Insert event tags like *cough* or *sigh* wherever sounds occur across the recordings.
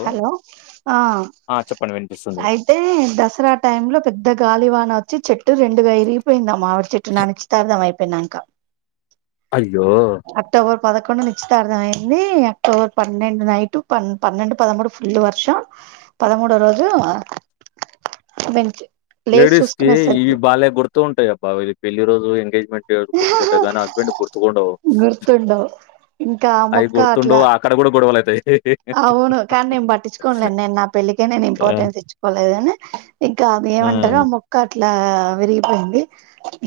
Hello ఆ? ఆ చెప్పండి వినిపిస్తుంది అయితే, దసరా టైమ్ లో పెద్ద గాలివా న వచ్చి చెట్టు రెండుగా ఇరిగిపోయిందా మా మావిడి చెట్టు నానిచ్చితార్థం అయిపోయినాంక అయ్యో! పదకొండు నిశ్చితార్థం అయింది. అక్టోబర్ పన్నెండు నైటు ప పన్నెండు పదమూడు ఫుల్ వర్షం పదమూడో రోజు వెంచి లేడీస్ కి ఇవి బాలే గుర్తు ఉంటాయ్. అబ్బా ఇది పెళ్ళి రోజు ఎంగేజ్మెంట్ గుర్తుకుంటాయి, కానీ హస్బెండ్కి గుర్తుకుండవు. గుర్తుండవు ఇంకా అయి మొక్క గుర్తుండువు అట్లా ఆక్కడ కూడా గుర్ అవును. కానీ నేను పట్టించుకోనలేను నేను నా పెళ్ళికే నేను ఆ ఇంపార్టెన్స్ ఇచ్చుకోలేదు కాని ఇంకా ఏమంటారు ఆ మొక్క అట్లా ఇట్లా విరిగిపోయింది,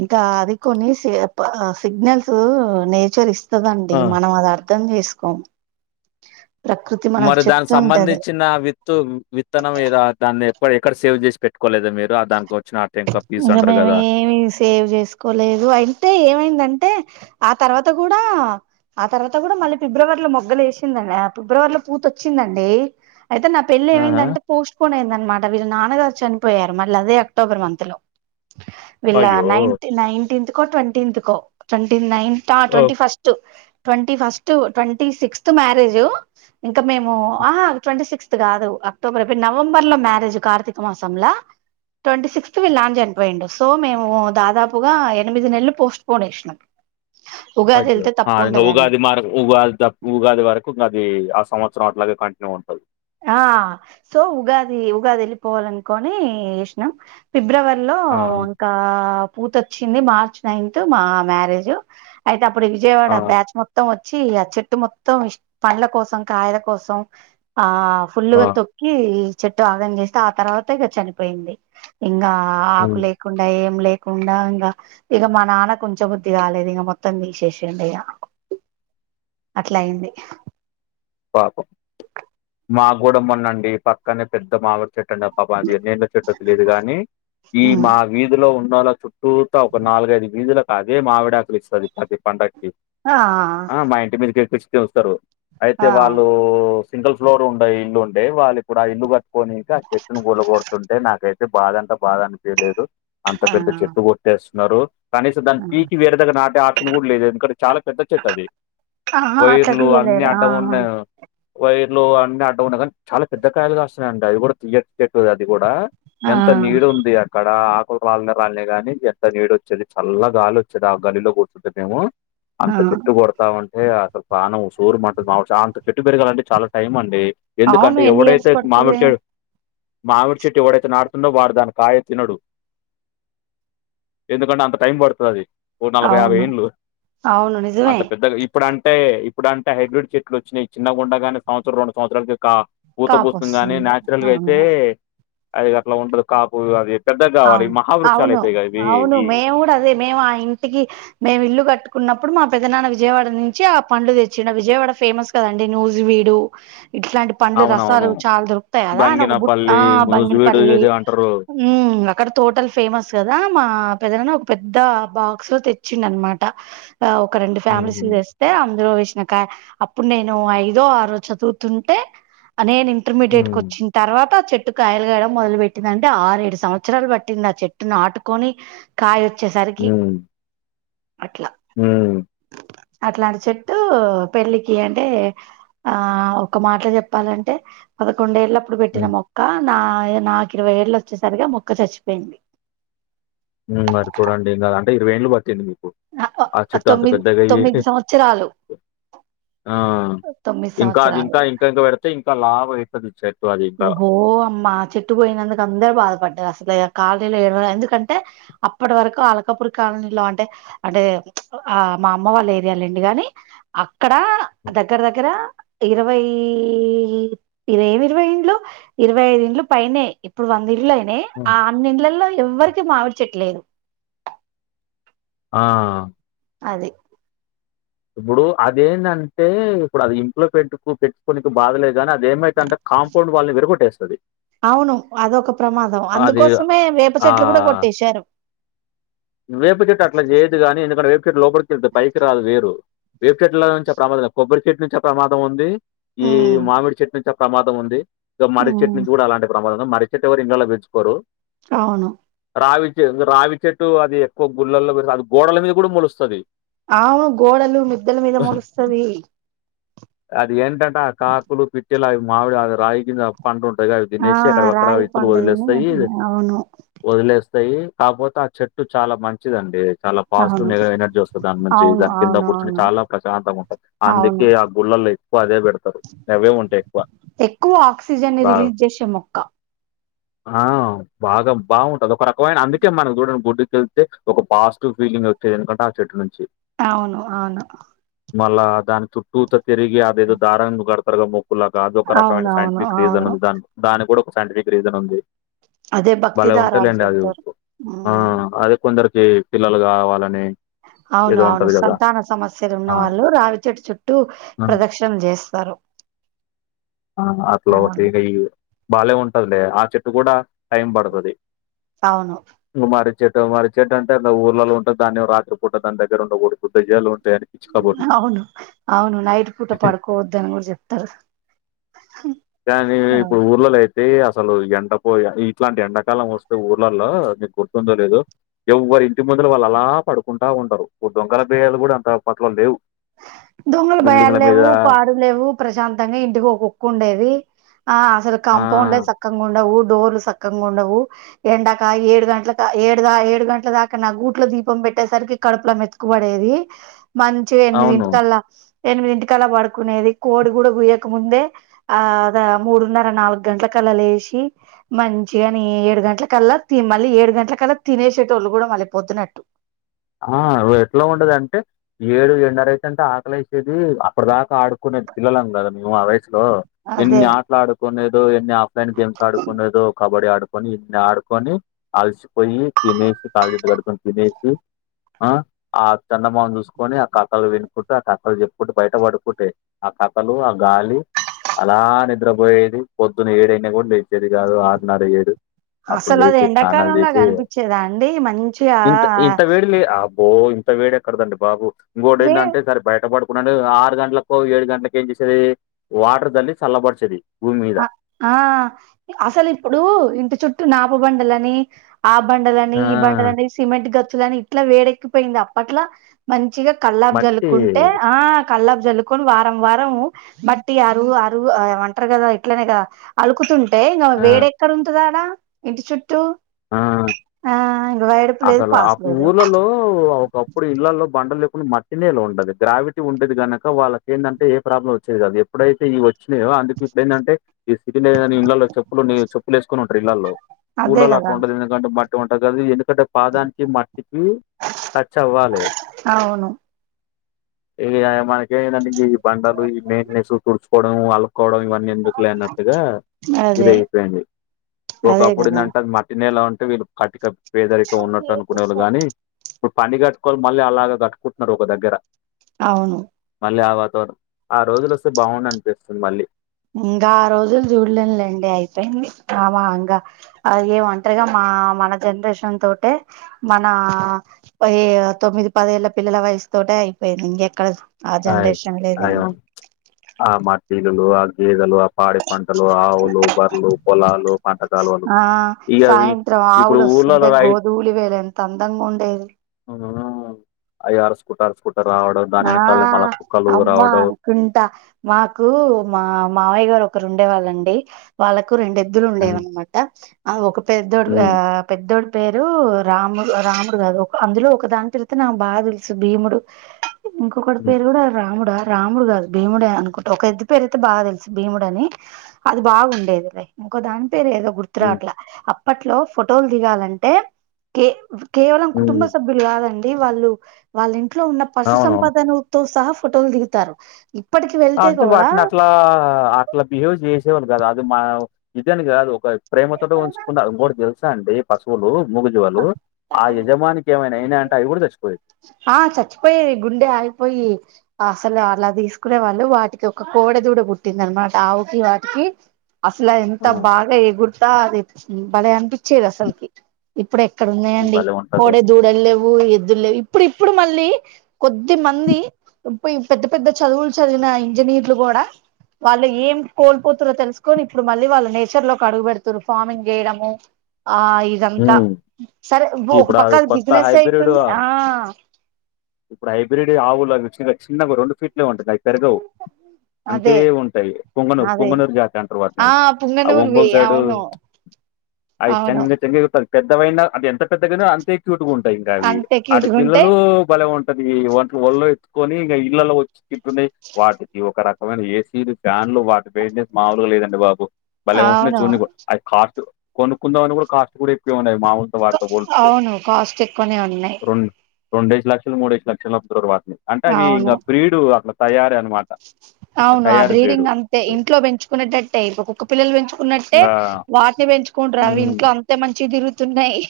ఇంకా అది కొన్ని సి అప్ సిగ్నల్స్ నేచర్ ఇస్ ఇస్తదండి. ఆ మనం అది అర్థం చేసుకోం ప్రకృతి మనకు మరి దానికి చెప్తుంటది సంబంధించిన విత్తు విత్తనం ఏదో దాన్ని డ ఎక్కడ సేవ్ చేస్ పెట్కోలేదా మీరు దాన్కొ ఇంకా మేము ఏమీ సేవ్ చేసుకోలేదు, అంటే ఏమైందంటే? ఆ తర్వాత కూడా ఆ తర్వాత కూడా మళ్ళీ ఫిబ్రవరిలో మొగ్గలేసిందండి. ఆ ఫిబ్రవరిలో పూత వచ్చిందండి. అయితే నా పెళ్లి ఆహా ఏమైందంటే పోస్ట్పోన్ అయిందనమాట. వీళ్ళ నాన్నగారు చనిపోయారు మళ్ళీ అదే అక్టోబర్ మంత్ న్త్ లో వీళ్ళ అయ్యో నైన్ట్ నైన్టీత్ కో ట్వంటీన్త్ కో ట్వంటీ నైన్త్ ఆ ఓ twenty first twenty first twenty sixth marriage ఇంకా మేము ఆ ట్వంటీ సిక్స్ ట్వంటీ ఫిఫ్త్ కాదు అక్టోబర్ అయిపోయి నవంబర్ ల మ్యారేజ్ కార్తీక మాసం ల ట్వంటీ సిక్స్ వీళ్ళ నాన్న చనిపోయిండు సో మేము దాదాపుగా ఎనిమిది నెలలు పోస్ట్ పోన్ చేసినం అయ్యో ఆ ఉగాది మార్ ఉగా ఉగాది వరకు ఉన్నది సంవత్సరం అట్లాగే కంటిన్యూ అవుతది ఆ సో ఉగాది ఉగాది వెళ్ళిపోవాలనుకోని చేసినం ఫిబ్రవరి ఫిబ్రవరి లో ఆ ఇంకా పూత వచ్చింది మార్చ్ నైన్త్ మా మ్యారేజ్ అయితే అప్పుడు విజయవాడ ఆ విజయవాడ బ్యాచ్ మొత్తం వచ్చి ఆ చెట్టు మొత్తం ఇ పండ్ల కోసం కాయల కోసం ఆ ఫుల్గా ఆ తొక్కి చెట్టు ఆగం చేస్తే ఆ తర్వాత ఇక చనిపోయింది ఇంగా ఆ ఆకు హ్మ్. లేకుండా ఏం లే లేకుండా ఇంకా ఇక మా నాన్న ఉంచ బుద్ధి కాలేదు ఇక మొత్తం తీసేసిండు ఇగ అట్లా అయింది పాపం మాకు కూడా మ్మొన్న అండి పక్కనే పెద్ద మావి మామిడి చెట్టు ఏదో తెలియదు కానీ ఈ ఉమ్. మా వీధిలో ఉన్నోళ్ల చుట్టూ పూత ఒక నాలుగైదు వీధులకు అదే మావిడాకులు ఇస్తుంది ప్రతి పండక్కి ఆ ఆ మా ఇంటి మీదకిస్తిస్తారు అయితే ఆ వాళ్ళు సింగల్ ఫ్లోర్ ఉండే ఇల్లు ఉండే వాళ్ళ ఇప్పుడు ఆ ఇల్లు కట్టుకొనికి చెట్టును కూల కొడుతుంటే నాకైతే బాధ అనిపించింది బాధ అని చేయలేదు అంత ఆ పెద్ద చెట్టు కొట్టేస్తున్నారు కనీసం దాని ఆ పీకి వేరే దగ్గ నాటే ఆప్షన్ కూడా లేదు ఎందుకంటే చాలా పెద్ద చెట్టు అది ఆహా అట్లా వైర్లు అన్ని తీయలేరు ఆ అడ్డం ఉన్న వైర్ లో అన్ని అడ్డంగాన్నాయి కానీ చాలా పెద్ద కాయలుగా కాస్తున్నాయి అండి అది కూడా తీయటీ చెట్టు అది కూడా ఆ ఎంత నీడుంది అక్కడ ఆకులు రాలినా రాలినాయ్ కానీ ఎంత నీడు వచ్చేది చల్ల గాలి వచ్చేది ఆ గల్లిలో కూర్చుంటే మేము ఆ అంత చెట్టు కొడతా ఉంటే అసలు పానం ఉసురు మంటుంది అంత చెట్టు పెరగాలంటే చాలా టైం అండి అవును ఎందుకంటే ఎన్ని ఇయర్స్ ఎవడైతే మామిడి పడుతది చెట్ మామిడి చెట్టు ఎవడైతే నాటుతుండో వాడు దాని కాయ తినడు ఎందుకంటే అంత టైం పడుతది అది ఓ నలభై యాభై అవును ఏండ్లు అవును నిజమే అంత పెద్దగా ఇప్పుడుంటే ఇప్పుడుంటే హైబ్రిడ్ చెట్లు వచ్చినాయి చిన్న గుండగానే సంవత్సరం రెండు సంవత్సరలు పూత కాపు పూస్తుంది గాని వస్తుంది నాచురల్ గా అవును అయితే అది అట్లా ఉంటదు కాపు అది పెద్దగా కావాలి అవును మహావృక్షాలు అవును అయితాయిగా ఇవి అవును ఈ మేము కూడా అదే మేము ఆ ఇంటికి మేము ఇల్లు కట్టుకున్నప్పుడు మా పెద్దనాన్న విజయవాడ నుంచి ఆ పండ్లు తెచ్చిండు విజయవాడ ఫేమస్ కదండి న్యూజ్ వీడు ఇట్లాంటి పండ్లు రసాలు అవునవును చాలా దొరుకుతాయి కదా అ ఒక బట్ బంగినపల్లి ఆ ముజువీడు బంగినపల్లి ఏదో అంటారు ఉమ్ అక్కడ తోటలు ఫేమస్ కదా మా పెద్దనాన్న ఒక పెద్ద బాక్స్ లో తెచ్చిండు అన్నమాట ఒక రెండు ఫ్యామిలీస్ ఉహు చేస్తే అందులో అప్పుడు నేను ఐదో ఆరో చదువుతుంటే నేను హ్మ్ ఇంటర్మీడియట్ కి హ్మ్ వచ్చిన తర్వాత చెట్టు కాయలు కాయడం మొదలు పెట్టింది అంటే ఆరు ఏడు సంవత్సరం సంవత్సరాలు పట్టింది ఆ చెట్టును నాటుకొని కాయ వచ్చేసరికి అట్లా ఉమ్ అట్లాంటి చెట్టు పెళ్ళికి అంటే ఆ ఒక మాట లో చెప్పాలంటే పదకొండేళ్ల అప్పుడు పెట్టిన హ్మ్ మొక్క నా నాకు ఇరవై ఏళ్ళు వచ్చేసరిగా మొక్క చచ్చిపోయింది మరి చూడండి ఇంకా అంటే ఇరవై ఏళ్ళు బతికింది ఆ చెట్టు అంత తొమ్మిది పెద్దగా తొమ్మిది అయ్యేసి సంవత్సరాలు ఆ తొమ్మిది ఇంకా అది సంవత్సరాలు ఇంకా ఇంకా ఇంకా పెడితే ఇంకా లావు అయి హో అమ్మా చెట్టు పోయినందుకు అందరుూ బాధపడ్డారు అసలు కాలనీలో ఏడు ఎందుకంటే అప్పటి వరకు అలకపూరి కాలనీలో అంటే అంటే ఆ మా అమ్మ వాళ్ళ ఏరియాలండి గానీ ఇక్కడ దగ్గర దగ్గర ఇరవై ఏమి ఇరవై లో ఇరవై ఐదు ఇండ్లు పైనే ఇప్పుడు వంద ఇండ్లు అయినాయి హ్మ్. ఆ అన్ని ఇంలలో ఎవ్వరికి మావిడి చెట్టు లేదు ఆ అది ఇప్పుడు అదేంటంటే ఇప్పుడు అది ఇంట్లో పెట్టుకు పెచ్చుకోనినికి బాధలేదు కానీ అదిే ఏమైతాది అంటే కాంపౌండ్ వాల్నీ విరగోట్టేస్థాది అవును అదొక ప్రమాదం అందుకోసమే వేప చెట్లు కూడా ఆహ్, కొట్టేశారు వేప చెట్టు అట్లా చేయదు కానీ ఎందుకంటే వేప కే లోపలికి వెళ్ పైకి రాదు వేరు వేపు చెట్ల నుంచిే ప్రమాదం కొబ్బరి చెట్టు నుంచే ప్రమాదం ఉంది ఈ ఉమ్ మామిడి చెట్టు నుంచి ప్రమాదం ఉంది ఇగా మరి చెట్టు ఉమ్ నుంచి కూడా అలాంటి ప్రమాదం కో మరి చెట్టు ఎవరు ఇండ్లలో పెంచుకోరు అవును రావిచే రావిచట్టు అది ఎక్కువ గుళ్ళల్లో అది గోడలో మీద కూడా మొలుస్తాది ఆవు గోడలు మిద్దల మీద మొలుస్తాది అది ఏంటంట ఆ కాకులు పిట్టలా అవి మామిడి అది రాయి కింద పండు ఉంటు పైగా ఆ తినేసి ఎక్కడివి అక్కడ రాయి విత్తులు పండుదని వదిలేస్తాయి అవును వదిలేస్తాయి కాపోతే ఆ చెట్టు చాలా మంచిది అండి చాలా పాజిటివ్ అవును నె్ ఎనర్జీ వస్తుంది దాని నుంచి అవును దాని కింద అవును కూర్చుని అవును చాలా ప్రశాంతంగా ఉంటంది అవును అందుకే ఆ గుళ్ళ లో ఎక్కువ అదే పెడతారు గవే ఉంటాయి ఎక్కువ ఎక్కువ ఆక్సిజన్ని ని బాగా రిలీజ్ చేసే మొక్క ఆ బాగా బాగుంటది ఒక రకమైన అందుకే మన చూడండి బోడి వెళ్తే ఒక పాజిటివ్ ఫీలింగ్ వచ్చేది ఎందుకంటే ఆ చెట్టు నుంచి అవును అవును మళ్ళా దాని చుట్టూతో తిరిగి అదేదో దారాంగా కడతారు కద మో కుల్లగా అదొ ఒక రకమైన అవునవును అవును సైంటిఫిక్ రీజన్ అవును ఉంది దా దాని కూడా ఒక సైంటిఫిక్ రీజన్ ఉంది అదే భక్తి భలే దారలు ఉంటలేండి అది చుడతారు ఆ ఉ అదే కొందరికి పిల్లలు కావాలని *inaudible* అవును ఏదో అవును ఉంటది కదా సంతాన సమస్యలు ఉన్న ఆ వాళ్ళు రావిచట్టు చుట్టూ ఆ ప్రదక్షిణలు చేస్తారు ఆ అట్లా ఒక అవును ఈ భలే ఉంటదిలే ఆ చెట్టు కూడాడా టైం పడుతది అవును ఇంగా మరి చెట్ మరి చెట్టు అంటే అ ఊళ్లలో ఉంటుంది దాన్ని రాత్రి పూట దాని దగ్గర ఉండకూడదు దయ్యాలు ఉంటాయని పిచ్చి కబుర్లు అవును అవును నైట్ పూట పడుకోవద్ద అని కూడా చెప్తారు కానీ అవును ఇప్పుడు ఊర్లోలో ఐ అతే అసలు ఎండపో ఇట్లాంటి ఎండాకాలం వస్తే ఊర్లల్లో నీకు గుర్తుందో లేదు ఎవ వరి ఇంటి ముందులు వాళ్ళు అలా పడుకుంటా ఉంటారు ఇప్పుడు దొంగల బయ్యాలు కూడా అంత పట్లో లేవు దొంగలు భయాలు బిల్డింగ్ల మీద లేవు పాారు లేవు ప్రశాంతంగా ఇంటికి ఓ కుక్క ఉండేది ఆ అసలు ఆ కాంపౌండ్లే చక్కంగా ఉండవు దోర్లు సక్కగా ఉండవు ఎండాక ఏడు గంటల ఏ ఏడు గంటల దాకా నా గూట్లో దీపం పెట్ పెట్టేసరికి కడుపుల మెతుకుబడేది మంచిగా అవును ఎనిమిదింటికల్లా. ఎనిమిదింటికల్లా పడుకునేది. కోడి కూడా గుయక ముందే ఆ ద మూడున్నర, నాలుగు గంటల క. ల్లా లేసి మంచిగాని ఏడు గంట్ల కల్లా, తి మళ్ళీ ఏడు గంట్ల కల్లా తినేసేటోళ్ళు కూడా మళ్ళీ. పొద్దునట్టు. ఆ ఎట్లా ఉండేదంటే ఏడు, ఎన్నర అయితంటే ఆకలి వేసేది అప్పటిదాకా ఆడుకు. మేం పిల్లలం కద మేము ఆ వయసు. లో అదే ఎన్ని ఆటలు ఆడుకునేదో, ఎన్ని ఆఫ్లైన్ గేమ్స్ ఆడుకుండెదొ కబడ్డీ ఆడు. కొని, ఎన్ని ఆడుకొని అలసిపోయి తినేసి కాల్, జెతులు కడుకొని తినేసి. ఆ ఆ చందమామ చూసుకొని ఆ కథలు విన్. కుంట ఆ కథలు చెప్పుకుంటూ బయట పడుకుంటే ఆ కథలు, ఆ గాలి. అలా నిద్రపోయేది పొద్దున్న ఏడయినా కూడా లేచేది కాదు ఆరున్నర, ఏడు. అసలు అది ఎండాకాలం లాగా అనిపించేదాండి మంచిగా. ఆ బో ఇంత వేడేక్కడదండి బాబు ఇంకోటి వే ఏందంటే ఈసారి బయటపడు. ఇప్పుడంటే ఆరు గంటలకు, ఏడు గంటలకేంచేసేది వాటర్ జల్లి చల్లబరిచేది. భూమి మీద. ఆ, ఆ అసలు ఇప్పుడు ఇంటి చుట్టూ నాపబండలని. ఆ బండలని, ఆ! ఈ బండలని సిమెంట్ గచ్చులని ఇట్లా వేడెక్కిపోయింది అప్పట్లా మంచిగా. కల్లాపి మట్టి జల్లుకుంటే ఆ. కల్లాపి జల్లుకొని వారం, వారం మట్టి అరువు, అరువు ఏమో అంటారు కదా. ట్లేనేదా అలుకుతుంటే ఇగ ఆ! వేడెక్కడ ఉంటుదాడా ఇంటి చుట్టూ. ఆ ఆ ఇంక వేడుపు లేదు అసలు పాస్ అప్ లేదు ఊర్లల్లో ఒకప్పుడు ఇండ్లల్లో బండల్ లెవ్. ప్పుడు మట్టినేలా ఉండది గ్రావిటీ ఉండది, గనక వాళ్లకేందంటే ఏ ప్రాబ్లం వచ్చేది కాదు ఎప్పుడైతే ఈ వ. *unintelligible* అందుకు ఇప్పుడేందంటే, ఈ సిటీలే గాని ఇండ్లల్లో చెప్పులున్ని, చెప్పులు వేసుకుని ఉంటారు ఇళ్లల్లో. అదే కాద ఉంటది *unintelligible* బక్కగా ఉంటది *unintelligible* ఏందో. ఇక్కటి పాదానికి మట్టికి టచ్ అవ్వాలే. అవును *unintelligible* మనకి ఏందంటే ఈ బండలు, ఈ మెయినెస్ తుడుచుకోవడం అల్లుక్కోవడం ఇవన్నీ ఎందుకులే అన్నట్టుగా. ఇది అదే అయిపోయింది అదే ఒకప్పుడు కదా ఏందంట మ. నేల ఉంటే వీళ్ళు కటిగా పేదరిక ఉన్నట్టు అనుకునే వాళ్ళు గాని. ఇప్పుడు పని కట్టుకోని మళ్ళీ అలాగ గట్టుకుంటున్నారు ఒక దగ్గర. అవును లే వాతావరణం ఆ రోజులు వస్తే బాగుండు అనిపిస్తుంది మళ్ళీ. ఇంగా ఆ రోజులు చూడలేంలే, ఇంగ అయిపోయింది అమా ఇంగ అది ఏ ఒంటరిగా మా. ఆ మన జనరేషన్ తోటె మన *inaudible* తొమ్మిది, పది ఏళ్ల పిల్లల వయసు. తోటే అయిపోయింది ఇంగేక్కడ. ఆయి అయమ్ ఆ మట్టిగలు, ఆ గేదలు ఆ. పాడి పంటలు, ఆవులు, బర్రలు, పొలాలు, పంట కాలువలు ఇగవి ఇప్పుడు. ఊర్లలో సుంటె రై గోధూలి వేలంత అందంగుండేవి. అవునవున అయ్యి అరుసుకుట్ట, అరుసుకుట్ట రావడం దాని ఆ వెన. అమ్మా అనుకుంటా, మాకు మా మావయ్య గారు ఓ. ఒక్కరుండేవాళ్ళండి వాళ్లకు రెండు ఎద్దులు హ్మ్. ఉండేవన్మాట ఆ ఒక. పెద్దోడు హ్మ్. ఆ పెద్దోడు పేరు రాముడు, రాముడు కాదు ఒక అందులో ఒక దాన్తిల్తొ నాకు బాగా తెలుసు భీముడు. ఇంకొకడి హ్మ్. పేరు కూడా రాముడా రాముడు కాదు. భీముడె అనుకుంటా. ఒక ఎద్దు పేరయితే బాగా తెలుసు భీముడు అని. అది బాగుండేదిలె. ఇంకో దాని పేరేదో గుర్తు హ్మ్. రాట్లా. అప్పట్లో ఫొటోలు దిగాలంటే కే కేవలం కుటుంబ హ్మ్. సభ్యులు కాదండి. వాళ్ళు, వాళ్ళ ఇంట్లో ఉన్న పశు సం అవునవును. ప్రూఫ్ తో సహా ఫోటోలు దిగుతారు. ఇ అంటే వాటిని అట్లా, అట్లా బిహేవ్ చేసేవాళ్లు కాదు. అది మా ఇదని కాదు ఒక ప్రేమతోటి ఉంచుకున. ఇంకోటి తెలుసా అండి పశువులు మూగజీవాలు ఆ అది యజమానికి ఏమైనా అయినా అంటే, అవి కూడా చచ్చిపోయేవి. ఆ చచ్చిపోయేవి గుండె ఆగిపోయి. అసలు అలా తీసుకునే వాళ్ళు. వాటికి ఒక కోడ దూడ పుట్టింది అనమాట ఆవుకి వాటికి. అసలు ఎంత ఆ! బాగా ఎగురతా అది బలే అనిపిచ్చేది అసలకి. ఇప్పుడే ఎక్కడున్నాయండి భలే ఉంటది. కోడే దూడల్లేవు. ఓ ఎద్దులేవు. ఇప్పుడిప్పుడు మళ్ళీ కొద్ది మంది పెద్ద పెద్ద చదువులు చదివి నా ఇంజనీర్లు కూడా, వాళ్ళు ఏం కోల్పోతురో తెలుసుకొని, ఇప్పుడు మళ్ళీ వాళ్ళ నేచర్ లోకి అడుగు పెడుతురు. ఫార్మింగ్ చేయడము. ఆ ఇదంతా. హ్మ్. సరే ఒక ఇప్పుడు పక్క అవి కొత్త బిజినెస్ హైబ్రిడ్ అయితుంది. ఆ ఇప్పుడు హైబ్రిడ్ వె ఆవులు అవి చి చిన్నగా రెండు ఫీట్లే ఉంటంది అవి పెరగవు. అంతే అదే ఉంటాయి. పుంగనూరు అదే పుంగనూరు జాతి అంటారు వాటిని. ఆ ఆ పుంగనూరువి ఒంగోలు సైడు అవును అవి అవును చెంగు చెంగు ఎగురుతాది. పెద్దవైనా అది ఎంత పెద్దగైన అంతే క్యూట్ గా ఉంటాయి ఇంక అవి. అంతే ఆడి క్యూట్గా ఉంటాయి పిల్లలు బలే ఉంటా టది వంటలు ఒళ్ళో ఎత్తుకొని ఇగ ఇళ్లలో వచ్చి తింటున్నాయి. వాటికి ఒక రకమైన ఏసీలు, ఫ్యాన్ ఇన్లో వాటి బిజినెస్ మామలుగా లేదండి బాబు భలే ఉంటునయి అవును చూడనీకి అది కాస్ట్, కొనుక్కుందామని కూడా కాస్ట్ కూడా ఎక్కువే ఉన్నాయి. మాముూలుతో వారు అవును. కాస్ట్ ఎక్కువనే ఉన్నాయి. రొండేసి లక్షలు, మూడేసి లక్షలు అమ్ముతుర్రు వాటిని. అంటే, అవి అవును ఇంకా బ్రీడు అట్లా తయారి అన్నమాట. అవును ఆ బ్రీడ్ ఇంగ అంతే. ఇంట్లో పెంచుకునేటట్టే ఇప్ కుక్క పిల్లలు పెంచుకున్నట్టే, ఇంకా వాటిని పెన్ చుకుంటరా అవి ఇంట్లో అంతే మంచిగ తిరుగుతున్నాయి.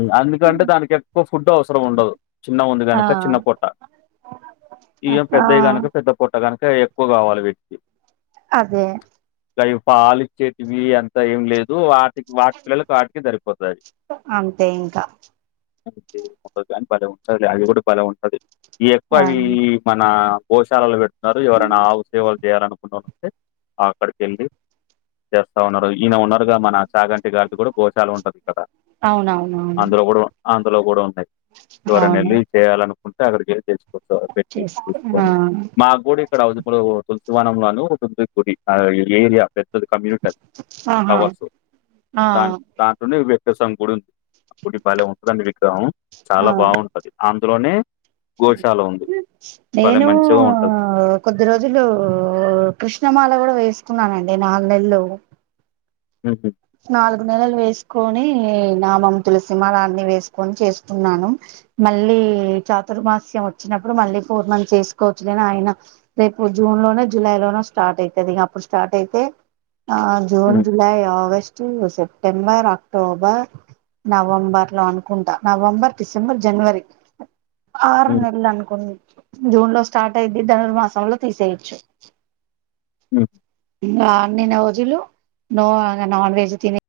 మ్ అందుకంటే దానికి ఎక్కువ ఫుడ్ అవసరం ఉండదు. చిన్న ఉంది ఆ గనుక చిన్న పొట్ట. ఇగ ఆ పెద్దవి గనుక పెద్ద పొట్ట గను ఇంకా ఎక్కువ కావాలి వీటికి. అదే ఇంకా ఇవి పాలిచ్చేటివి అంత ఏం లేదు. వాటికి వాటి పిల్లలకు వాటికె సరిపోతాది. అంతే ఇంకా ఉంటదు కానీ భలే ఉంటది లే అవి కూడా భలే ఉంటది. ఈ ఎక్కువ ఆ అవి మన గోశాలలు పెట్తున్నారు. ఎవరైనా ఆవు సేవలు చేయాలనుకునేల్లు ఉంటే అక్కడికి వెళ్ళి, చేస్తా ఉన్నారు. ఈయన ఉన్నారుగా మన చాగంటి గారిది కూడా గోశాల ఉంటది ఇక్కడ అవునవునవును. ఇందులో కూడా ఉన్నాయి. ఎవరైన అవును వెళ్ళి చేయాలనుకుంటే అక్కడికెళ్లి చేయచ్చు. కొత్త పెట్టి చేస్త ఆ చూసుకొని, మాక్కూడ ఇక్కడ అవసిం లో ఒకటుంది. వనంలా అని ఒకటుంటుంది గుడి ఆ ఏరియా పెద్దది కమ్యూనిటీ అది. ఆహా టవర్స్ ఆ దా దాంట్లోనే వ్యక్తసం గుడి ఉంది. గుడి భలే ఉంటదండి విగ్రహం. చాలా ఆ బాగుంటది. అందులోనే గోశాల ఉంది భలే నేను మంచిగా ఉంటది కొద్ది రోజులు కృష్ణమాల కూడా వేసుకున్నానండి. నాలుగు నెల్లు మ్హు నాలుగు నెలలు వేసుకొని, నామం, తులసిమాల అన్ని వేసుకొని చేసుకున్నాను. మళ్ళీ చాతుర్మాస్యం వచ్చినప్పుడు మళ్ళీ పూర్ణం చేసుకోవచ్చుగాని ఆయన రేపు జూన్ లోనొ జులై లోనొ స్టార్ట్ అయితది ఇక అప్పుడు స్టార్ట్ అయితే ఆ June July August to September October November లో అనుకుంటా నవంబర్ డిసెంబర్ జనవరి ఆరు నెలలు అనుకుండి జూన్ లో స్టార్ట్ అయి ద్ది ధనుర్మాసంంలో తీసేయచ్చు అన్ని రోజులు నో నాన్ వెజ్ తినె